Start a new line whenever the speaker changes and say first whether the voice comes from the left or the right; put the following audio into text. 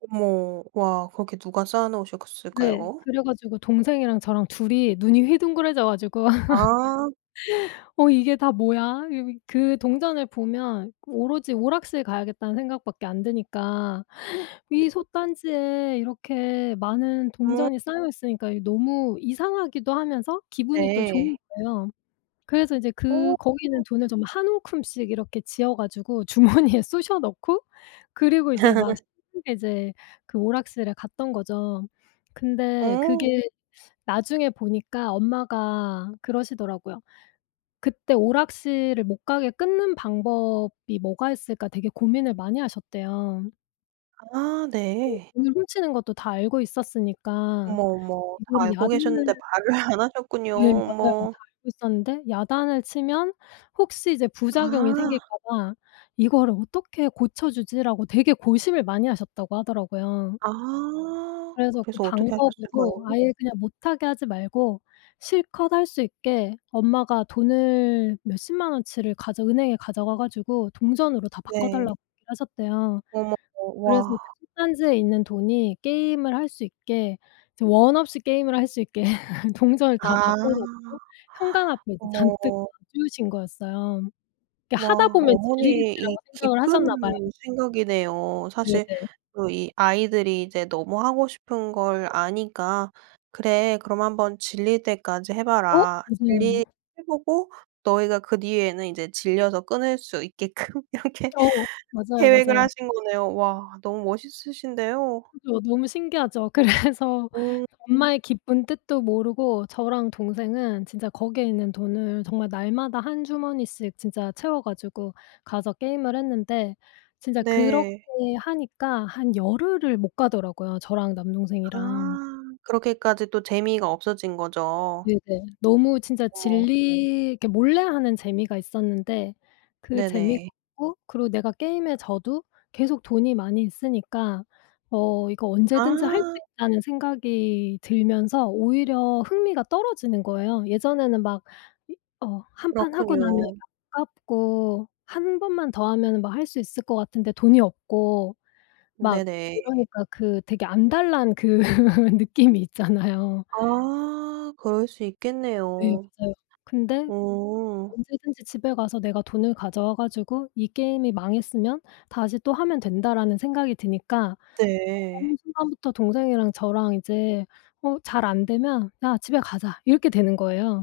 right: 어머. 와 거기 누가 쌓아
left: 네.
right: 놓으셨을까요?
left: 그래 가지고 동생이랑 저랑 2 이 눈이 휘둥그레져 가지고
right: 아.
left: "어 이게 다 뭐야?" 여기 그 동전을 보면 오로지 오락실 가야겠다는 생각 밖에 안 드니까
right: 네.
left: 이 솥단지에 이렇게 많은
right: 음.
left: 동전이 쌓여 있으니까 이게 너무 이상하기도 하면서 기분이 또 좋은
right: 네.
left: 거예요. 그래서 이제 그
right: 어.
left: 거기 있는 돈을 정말 한 움큼씩 이렇게 쥐어 가지고 주머니에 쑤셔 넣고 그리고 이제 막 신나게 이제 그 오락실에 갔던 거죠. 근데
right: 어.
left: 그게 나중에 보니까 엄마가 그러시더라고요. 그때 오락실을 못 가게 끊는 방법이 뭐가 있을까 되게 고민을 많이 하셨대요.
right: 아
left: 네.
right: 네.
left: 돈을 훔치는 것도 다 알고 있었으니까.
right: 어머, 어머. 다
left: 이거를
right: 알고
left: 야단을
right: 계셨는데 말을 안 하셨군요.
left: 네 맞아요.
right: 어머.
left: 다 알고 있었는데 야단을 치면 혹시 이제 부작용이 생길까
right: 아.
left: 봐 '이거를 어떻게 고쳐주지?'라고 되게 고심을 많이 하셨다고 하더라고요.
right: 아
left: 그래서 그
right: 그래서 어떻게
left: 방법으로
right: 하셨을까요?
left: 아예 그냥 못하게 하지 말고 실컷 할 수 있게 엄마가 돈을 몇십만 원치를 가져 은행에 가져가 가지고 동전으로 다 바꿔
right: 네.
left: 달라고 얘기를 하셨대요.
right: 어머.
left: 그래서 그
right: 와.
left: 솥단지에 있는 돈이 게임을 할 수 있게 이제 원 없이 게임을 할 수 있게 동전을 다
right: 아.
left: 바꿔 놓고 현관 앞에 그
right: 어머.
left: 잔뜩 놔주신 거였어요. 이게 '하다
right: 와
left: 보면
right: 어머니의
left: 질리겠지.'라고
right: 이
left: 생각을 하셨나 봐요.
right: 깊은 생각이네요. 사실
left: 네네.
right: 그 이 아이들이 이제 너무 하고 싶은 걸 아니까 그래 그럼 한번 질릴 때까지 해
left: 어
right: 봐라. 질리게
left: 맞아요.
right: 해 보고 너희가 그 뒤에는 이제 질려서 끊을 수 있게끔 이렇게
left: 어. 맞아요,
right: 계획을
left: 맞아요.
right: 하신 거네요. 와 너무 멋있으신데요.
left: 그죠. 너무 신기하죠. 그래서
right: 오.
left: 엄마의 깊은 뜻도 모르고 저랑 동생은 진짜 거기에 있는 돈을 정말 날마다 한 주머니씩 진짜 채워 가지고 가서 게임을 했는데 진짜 그렇게
right: 네.
left: 하니까 한 열흘을 못 가더라고요, 저랑
right: 아
left: 남동생이랑.
right: 그렇게까지 또 재미가 없어진 거죠.
left: 네네. 너무 진짜
right: 어머.
left: 질리게 몰래하는 재미가 있었는데 그 재미가
right: 네네.
left: 없고 그리고 내가 게임에 져도 계속 돈이 많이 있으니까 어 이거 언제든지 할 수
right: 아.
left: 있다는 생각이 들면서 오히려 흥미가 떨어지는 거예요. 예전에는 막 이 어 1 판 하고 나면 이게
right: 그렇군요.
left: 아깝고 1 번만 더 하면은 뭐 할 수 있을 것 같은데 돈이 없고 막
right: 네네.
left: 이러니까 그 되게 안달 난 그 느낌이 있잖아요.
right: 아 그럴 수
left: 네
right: 있겠네요.
left: 맞아요. 근데
right: 어.
left: 언제든지 집에 가서 내가 돈을 가져와 가지고 '이 게임이 망했으면 다시 또 하면 된다.'라는 생각이 드니까 어느
right: 네.
left: 순간부터 동생이랑 저랑 이제 어 잘 안되면 "야 집에 가자." 이렇게 되는 거예요.